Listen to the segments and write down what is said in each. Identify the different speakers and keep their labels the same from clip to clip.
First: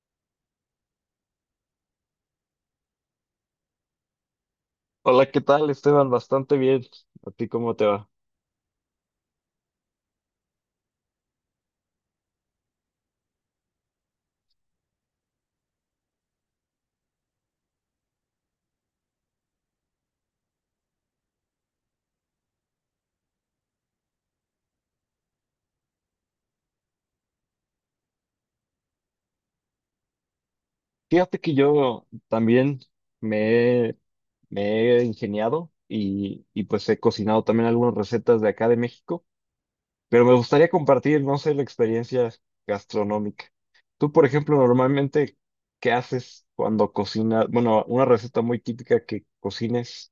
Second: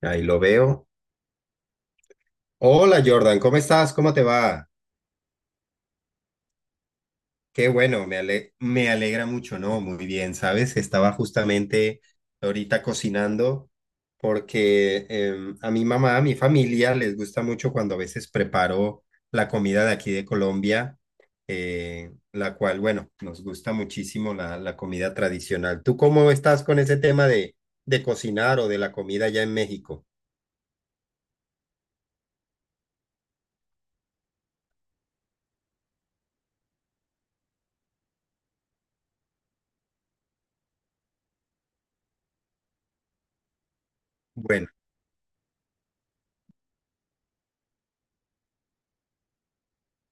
Speaker 1: Ahí lo veo. Hola Jordan, ¿cómo estás? ¿Cómo te va?
Speaker 2: Hola, ¿qué tal, Esteban? Bastante bien. ¿A ti
Speaker 1: Qué
Speaker 2: cómo te
Speaker 1: bueno,
Speaker 2: va?
Speaker 1: me alegra mucho, ¿no? Muy bien, ¿sabes? Estaba justamente ahorita cocinando porque a mi mamá, a mi familia les gusta mucho cuando a veces preparo la comida de aquí de Colombia, la cual, bueno, nos gusta muchísimo la comida tradicional. ¿Tú cómo estás con ese tema de cocinar o de la comida allá en México?
Speaker 2: Fíjate que yo también me, he- me he ingeniado y pues he cocinado también algunas recetas de acá de México, pero me gustaría compartir, no sé, la experiencia gastronómica. Tú, por ejemplo,
Speaker 1: Bueno.
Speaker 2: normalmente, ¿qué haces cuando cocinas? Bueno, una receta muy típica que cocines,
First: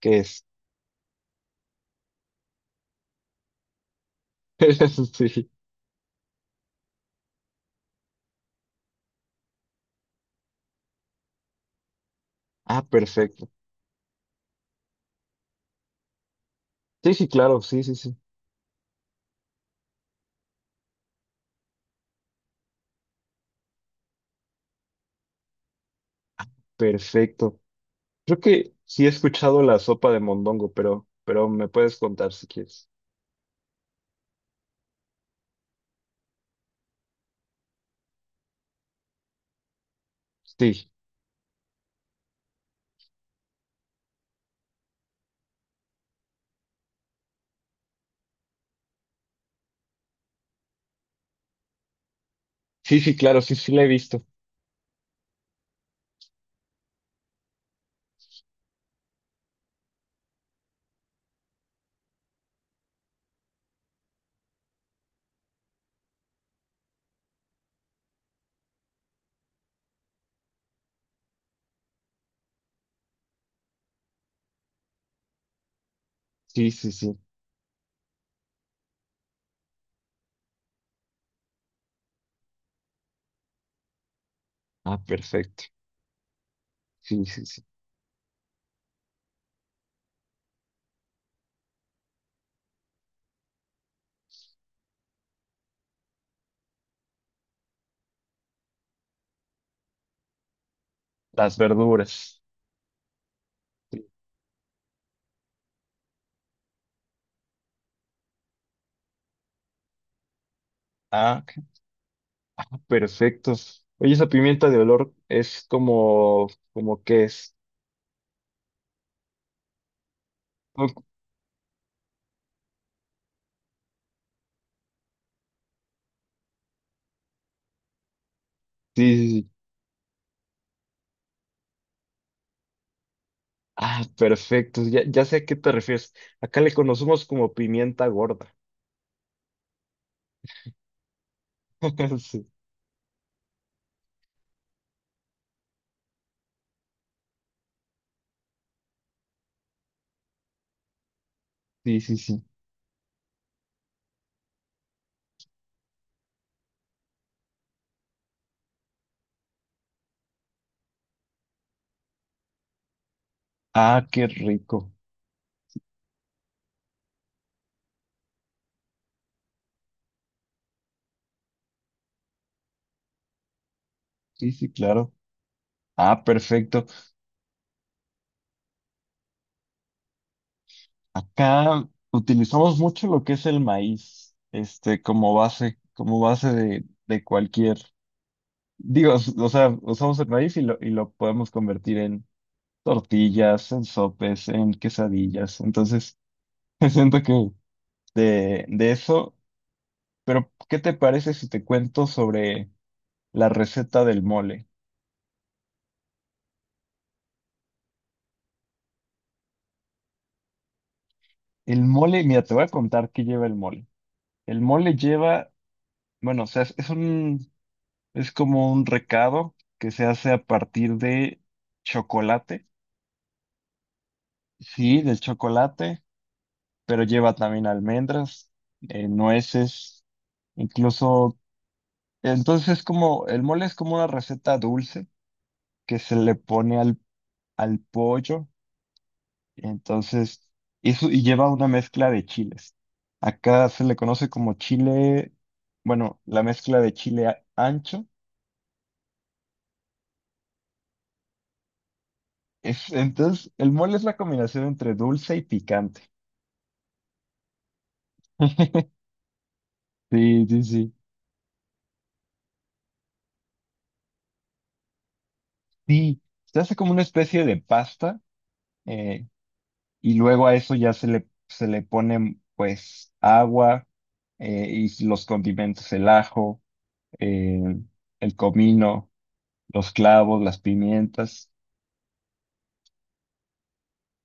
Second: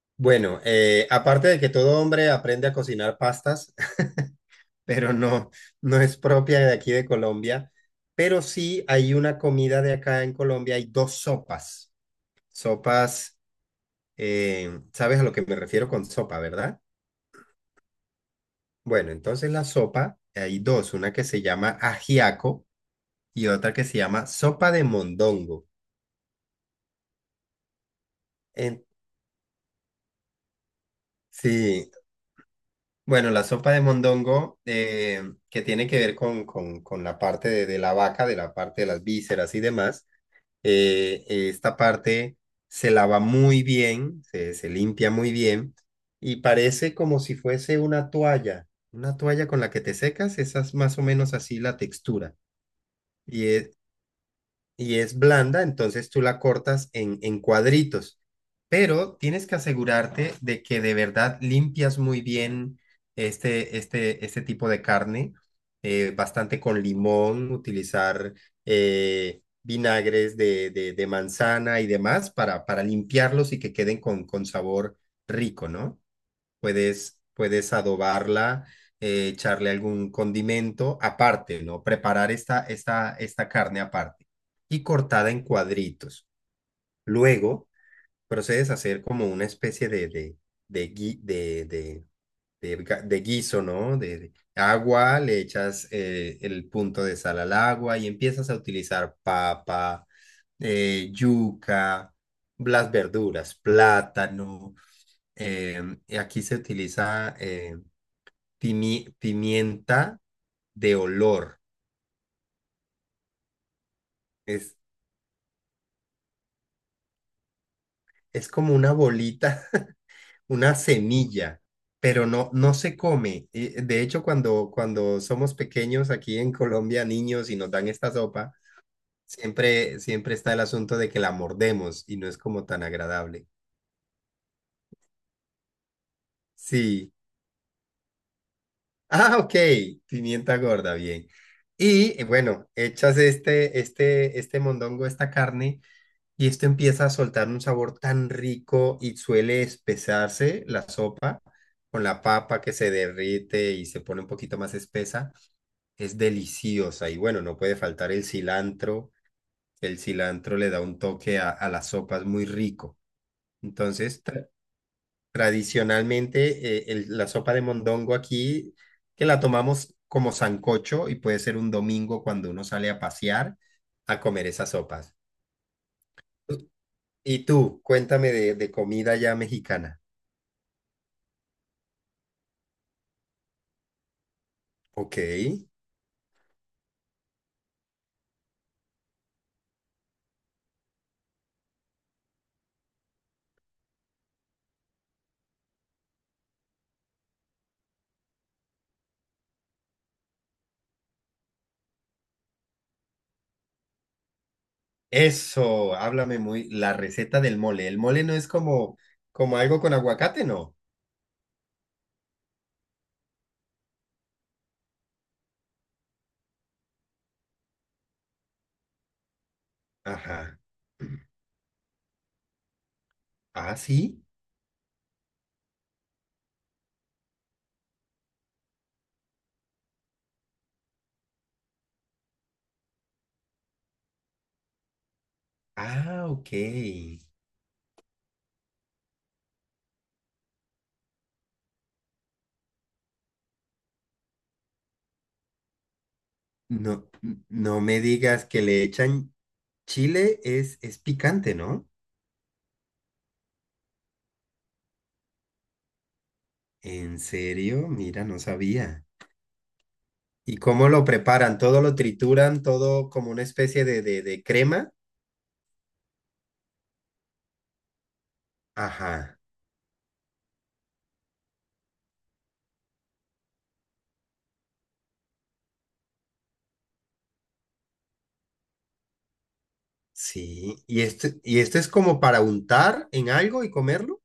Speaker 2: ¿qué es?
Speaker 1: Bueno, aparte de que todo hombre aprende a cocinar pastas, pero
Speaker 2: Sí.
Speaker 1: no, no es propia de aquí de Colombia, pero sí hay una comida de acá en Colombia, hay dos sopas.
Speaker 2: Ah,
Speaker 1: Sopas,
Speaker 2: perfecto.
Speaker 1: ¿sabes a lo que me refiero con sopa, verdad?
Speaker 2: Sí, sí, claro, sí, sí, sí.
Speaker 1: Bueno, entonces la sopa, hay dos, una que se llama ajiaco y otra que se llama sopa de mondongo.
Speaker 2: Perfecto. Creo que
Speaker 1: En-
Speaker 2: sí he escuchado la sopa de mondongo, pero me
Speaker 1: sí.
Speaker 2: puedes contar si quieres.
Speaker 1: Bueno, la sopa de mondongo, que tiene que ver con la parte de la vaca, de la parte de las vísceras y demás,
Speaker 2: Sí,
Speaker 1: esta parte se lava muy bien, se limpia muy bien y parece como si fuese una toalla con la que te secas, esa es más o menos así la textura.
Speaker 2: sí, sí, claro,
Speaker 1: Y
Speaker 2: sí, sí
Speaker 1: es,
Speaker 2: la he visto.
Speaker 1: y es blanda, entonces tú la cortas en cuadritos. Pero tienes que asegurarte de que de verdad limpias muy bien este tipo de carne, bastante con limón, utilizar vinagres de manzana y demás para limpiarlos y que queden con sabor rico, ¿no?
Speaker 2: Sí, sí, sí.
Speaker 1: Puedes, puedes adobarla, echarle algún condimento aparte, ¿no? Preparar esta carne aparte y
Speaker 2: Ah,
Speaker 1: cortada en
Speaker 2: perfecto.
Speaker 1: cuadritos.
Speaker 2: Sí, sí, sí.
Speaker 1: Luego procedes a hacer como una especie de, de, de guiso, ¿no? De agua, le echas el punto de sal al agua y empiezas a utilizar papa,
Speaker 2: Las
Speaker 1: yuca,
Speaker 2: verduras.
Speaker 1: las verduras,
Speaker 2: Sí.
Speaker 1: plátano. Y aquí se utiliza pimienta de
Speaker 2: Ah, ok.
Speaker 1: olor.
Speaker 2: Ah, perfecto. Oye, esa pimienta
Speaker 1: Es,
Speaker 2: de olor es como, como que es.
Speaker 1: es como una bolita, una
Speaker 2: Oh,
Speaker 1: semilla, pero no, no se come. Y de hecho, cuando, cuando somos pequeños aquí en Colombia, niños, y nos dan esta sopa,
Speaker 2: sí, sí, sí.
Speaker 1: siempre, siempre está el asunto de que la mordemos y no es como tan agradable.
Speaker 2: Ah, perfecto. Ya, ya sé a qué te refieres. Acá le
Speaker 1: Sí.
Speaker 2: conocemos como pimienta gorda.
Speaker 1: Ah, ok. Pimienta gorda, bien. Y
Speaker 2: Sí,
Speaker 1: bueno, echas este mondongo, esta carne. Y esto empieza a soltar un sabor tan rico y suele espesarse la sopa
Speaker 2: sí,
Speaker 1: con
Speaker 2: sí,
Speaker 1: la
Speaker 2: sí.
Speaker 1: papa que se derrite y se pone un poquito más espesa. Es deliciosa y bueno, no puede faltar el cilantro. El cilantro le da un toque a las sopas muy rico.
Speaker 2: Ah,
Speaker 1: Entonces,
Speaker 2: qué rico.
Speaker 1: tradicionalmente, la sopa de mondongo aquí, que la tomamos como sancocho y puede ser un domingo cuando uno sale a pasear a comer
Speaker 2: Sí, sí,
Speaker 1: esas
Speaker 2: claro.
Speaker 1: sopas.
Speaker 2: Ah, perfecto.
Speaker 1: Y tú, cuéntame de comida ya mexicana.
Speaker 2: Acá utilizamos mucho lo que es el maíz, este,
Speaker 1: Ok.
Speaker 2: como base de cualquier, digo, o sea, usamos el maíz y lo podemos convertir en tortillas, en sopes, en quesadillas. Entonces, siento que de eso, pero ¿qué te parece si te cuento sobre la receta del mole?
Speaker 1: Eso, háblame muy. La receta del mole. El mole no es como, como algo con aguacate, ¿no?
Speaker 2: El mole, mira, te voy a contar qué lleva el mole. El mole lleva, bueno, o sea, es un. Es como un recado que se hace a
Speaker 1: Ajá.
Speaker 2: partir de chocolate.
Speaker 1: Ah, sí.
Speaker 2: Sí, del chocolate, pero lleva también almendras, nueces, incluso... Entonces, como el mole es como una receta dulce que se
Speaker 1: Ah,
Speaker 2: le
Speaker 1: ok.
Speaker 2: pone al pollo, entonces, eso, y lleva una mezcla de chiles. Acá se le conoce como chile, bueno, la mezcla de
Speaker 1: No, no me
Speaker 2: ancho.
Speaker 1: digas que le echan chile, es picante, ¿no?
Speaker 2: Es, entonces, el mole es la combinación entre dulce y picante.
Speaker 1: En serio, mira, no sabía.
Speaker 2: Sí,
Speaker 1: ¿Y
Speaker 2: sí,
Speaker 1: cómo
Speaker 2: sí.
Speaker 1: lo preparan? ¿Todo lo trituran? ¿Todo como una especie de crema?
Speaker 2: Sí, se hace como una especie de pasta eh,
Speaker 1: Ajá,
Speaker 2: y luego a eso ya se le pone pues agua, y los condimentos, el ajo, eh, el comino, los clavos, las
Speaker 1: sí.
Speaker 2: pimientas.
Speaker 1: Y esto es como para untar en algo y comerlo?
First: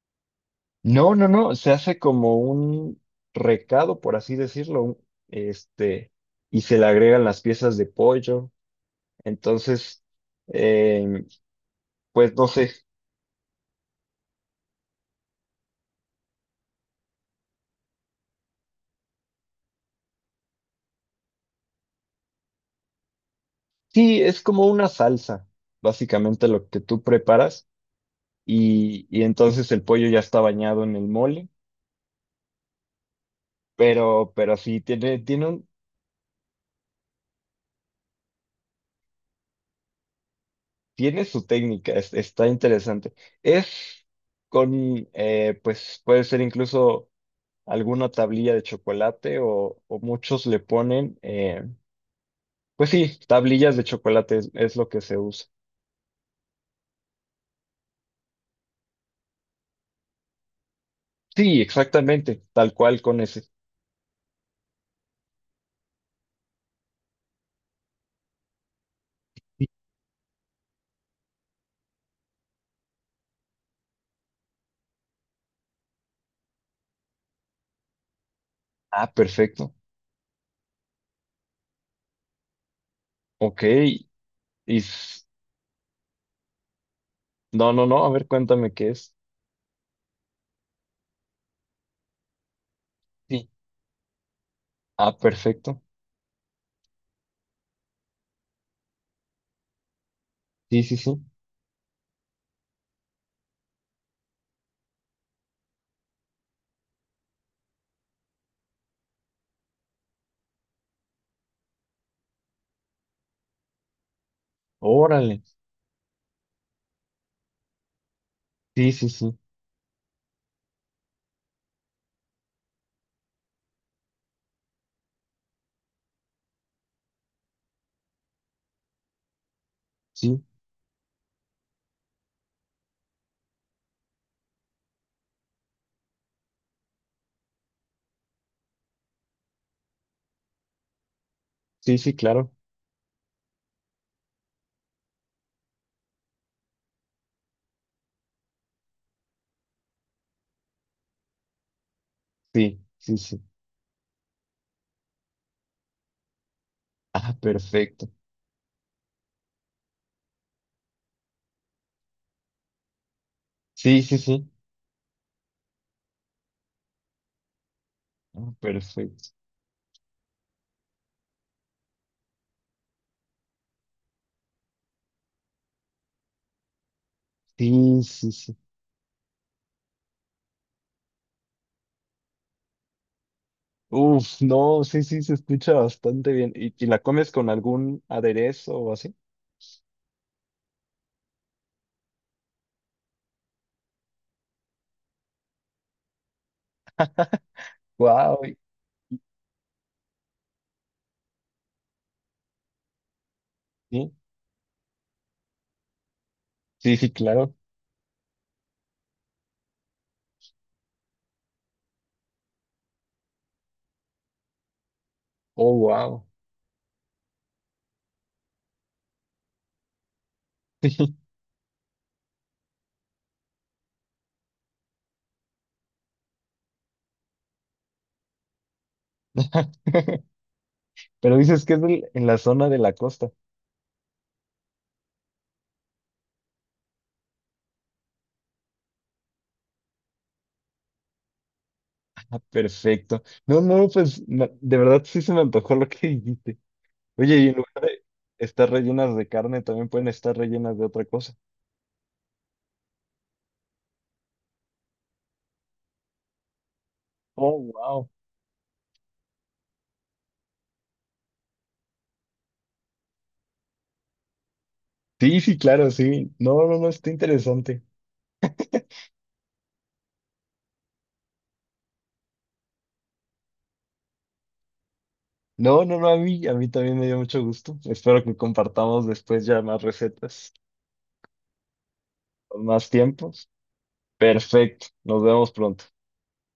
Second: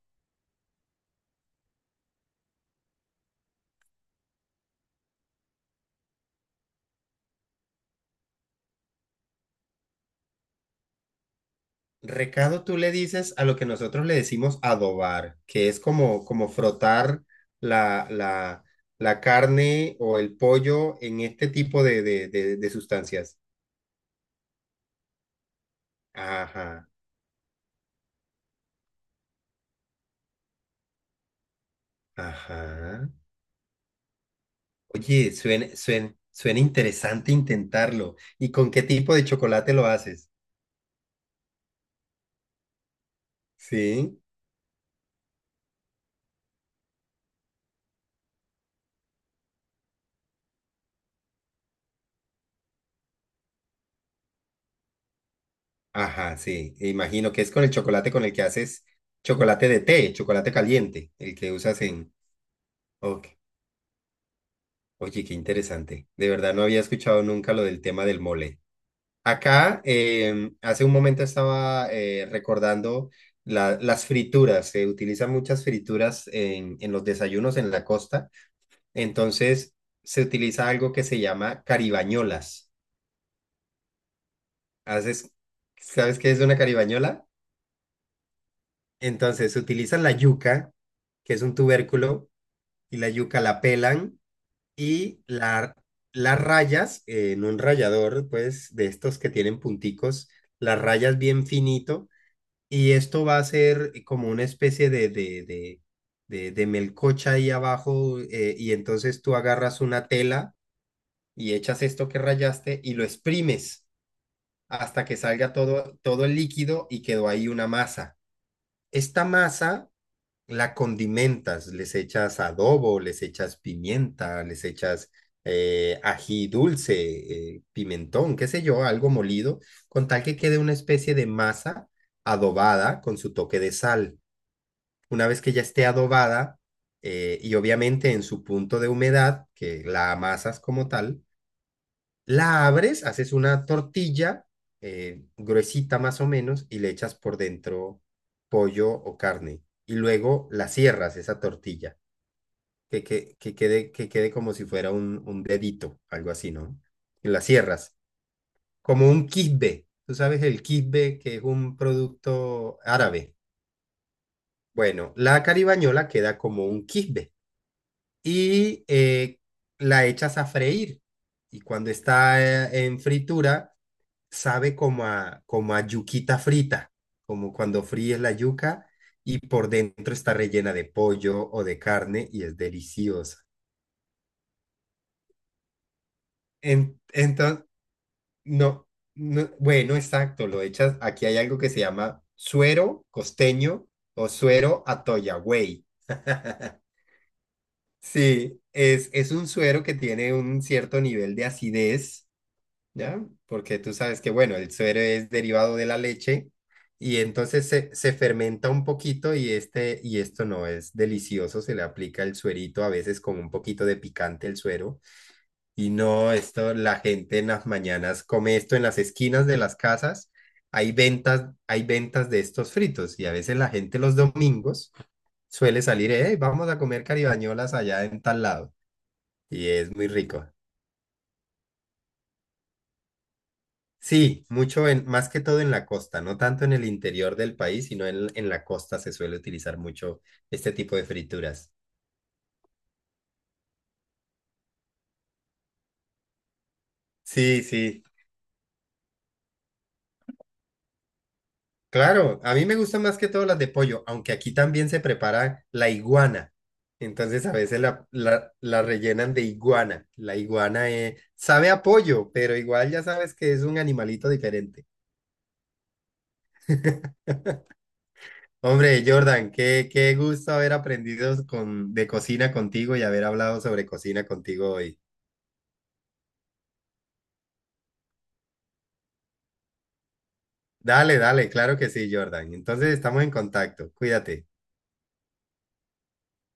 Speaker 2: No, no, no, se hace como un recado, por así decirlo, un, este, y se le agregan las piezas de pollo. Entonces, eh, pues no
Speaker 1: Recado
Speaker 2: sé.
Speaker 1: tú le dices a lo que nosotros le decimos adobar, que es como, como frotar la, la, la carne o el pollo en este tipo de sustancias.
Speaker 2: Sí, es como una salsa, básicamente lo que
Speaker 1: Ajá,
Speaker 2: tú preparas y entonces el pollo ya está bañado en el mole,
Speaker 1: ajá.
Speaker 2: pero sí,
Speaker 1: Oye,
Speaker 2: tiene
Speaker 1: suena,
Speaker 2: un,
Speaker 1: suena, suena interesante intentarlo. ¿Y con qué tipo de chocolate lo haces?
Speaker 2: tiene su técnica, está interesante. Es
Speaker 1: Sí.
Speaker 2: con, pues puede ser incluso alguna tablilla de chocolate o muchos le ponen, pues sí, tablillas de chocolate es lo que se usa.
Speaker 1: Ajá, sí. E imagino que es con el chocolate con el que haces chocolate de té, chocolate caliente, el que
Speaker 2: Sí,
Speaker 1: usas en...
Speaker 2: exactamente, tal cual con
Speaker 1: Ok.
Speaker 2: ese.
Speaker 1: Oye, qué interesante. De verdad no había escuchado nunca lo del tema del mole. Acá, hace un momento estaba recordando las frituras. Se utilizan muchas frituras en los desayunos en la costa.
Speaker 2: Ah, perfecto.
Speaker 1: Entonces, se utiliza algo que se llama caribañolas.
Speaker 2: Ok, y...
Speaker 1: ¿Haces, sabes qué es una caribañola?
Speaker 2: No, no, no, a ver, cuéntame qué es.
Speaker 1: Entonces, se utilizan la yuca, que es un tubérculo, y la yuca
Speaker 2: Sí.
Speaker 1: la pelan.
Speaker 2: Ah,
Speaker 1: Y la-
Speaker 2: perfecto.
Speaker 1: las rayas en un rallador, pues de estos que tienen punticos, las
Speaker 2: Sí, sí,
Speaker 1: rayas
Speaker 2: sí.
Speaker 1: bien finito. Y esto va a ser como una especie de melcocha ahí abajo. Y entonces tú agarras una tela y echas esto que rayaste y lo exprimes hasta que
Speaker 2: Órale.
Speaker 1: salga todo, todo el líquido y quedó ahí una masa.
Speaker 2: Sí, sí,
Speaker 1: Esta
Speaker 2: sí.
Speaker 1: masa la condimentas, les echas adobo, les echas pimienta, les echas ají dulce, pimentón, qué sé yo, algo molido, con tal que
Speaker 2: Sí,
Speaker 1: quede una especie de masa adobada con su toque de sal. Una vez que ya esté adobada y obviamente en su punto de humedad, que la amasas como tal,
Speaker 2: sí, sí, claro.
Speaker 1: la abres, haces una tortilla gruesita más o menos y le echas por dentro pollo o carne. Y luego la cierras, esa tortilla,
Speaker 2: Sí, sí, sí.
Speaker 1: que quede como si fuera un dedito, algo así, ¿no? Y
Speaker 2: Ah,
Speaker 1: la cierras,
Speaker 2: perfecto.
Speaker 1: como un quisbe. Tú sabes el quisbe, que es un producto árabe.
Speaker 2: Sí, sí, sí.
Speaker 1: Bueno, la caribañola queda como un quisbe.
Speaker 2: Ah,
Speaker 1: Y
Speaker 2: perfecto.
Speaker 1: la echas a freír. Y cuando está en fritura sabe como a, como a yuquita frita, como cuando
Speaker 2: Sí,
Speaker 1: fríes la
Speaker 2: sí, sí.
Speaker 1: yuca y por dentro está rellena de pollo o de carne y es deliciosa.
Speaker 2: Uf, no, sí, sí, se escucha bastante bien. Y la comes con
Speaker 1: Entonces,
Speaker 2: algún aderezo
Speaker 1: no,
Speaker 2: o así?
Speaker 1: no, bueno, exacto, lo echas, aquí hay algo que se llama suero costeño o suero atoyagüey.
Speaker 2: Wow.
Speaker 1: Sí, es un suero que tiene un cierto nivel de acidez, ¿ya? Porque tú
Speaker 2: Sí,
Speaker 1: sabes que, bueno, el suero es derivado de la leche
Speaker 2: sí, sí,
Speaker 1: y
Speaker 2: claro.
Speaker 1: entonces se fermenta un poquito y, este, y esto no es delicioso, se le aplica el suerito a veces con un poquito de picante el suero
Speaker 2: Oh,
Speaker 1: y
Speaker 2: wow.
Speaker 1: no, esto la gente en las mañanas come esto en las esquinas de las casas. Hay ventas de estos fritos y a veces la gente los domingos suele salir, hey, vamos a comer caribañolas allá en tal lado y es muy rico.
Speaker 2: Pero dices que es en la zona de la costa.
Speaker 1: Sí, mucho en, más que todo en la costa, no tanto en el interior del país, sino en la costa se suele utilizar mucho este tipo de frituras.
Speaker 2: Perfecto. No, no, pues de verdad sí se me antojó lo que dijiste. Oye, y en
Speaker 1: Sí,
Speaker 2: lugar
Speaker 1: sí,
Speaker 2: de estar rellenas de carne, también pueden estar rellenas de otra cosa.
Speaker 1: claro, a mí me gustan más que todo las de pollo, aunque aquí también se prepara la iguana. Entonces a
Speaker 2: Oh,
Speaker 1: veces la,
Speaker 2: wow.
Speaker 1: la, la rellenan de iguana. La iguana sabe a pollo, pero igual ya sabes que es un animalito diferente.
Speaker 2: Sí, sí, claro, sí. No, no, no, está interesante.
Speaker 1: Hombre, Jordan, qué, qué gusto haber aprendido con, de cocina contigo y haber hablado sobre cocina contigo hoy.
Speaker 2: No, no, no, a mí también me dio mucho gusto. Espero que compartamos después ya más recetas,
Speaker 1: Dale, dale, claro que sí, Jordan.
Speaker 2: con más
Speaker 1: Entonces estamos en
Speaker 2: tiempos.
Speaker 1: contacto. Cuídate.
Speaker 2: Perfecto. Nos vemos pronto.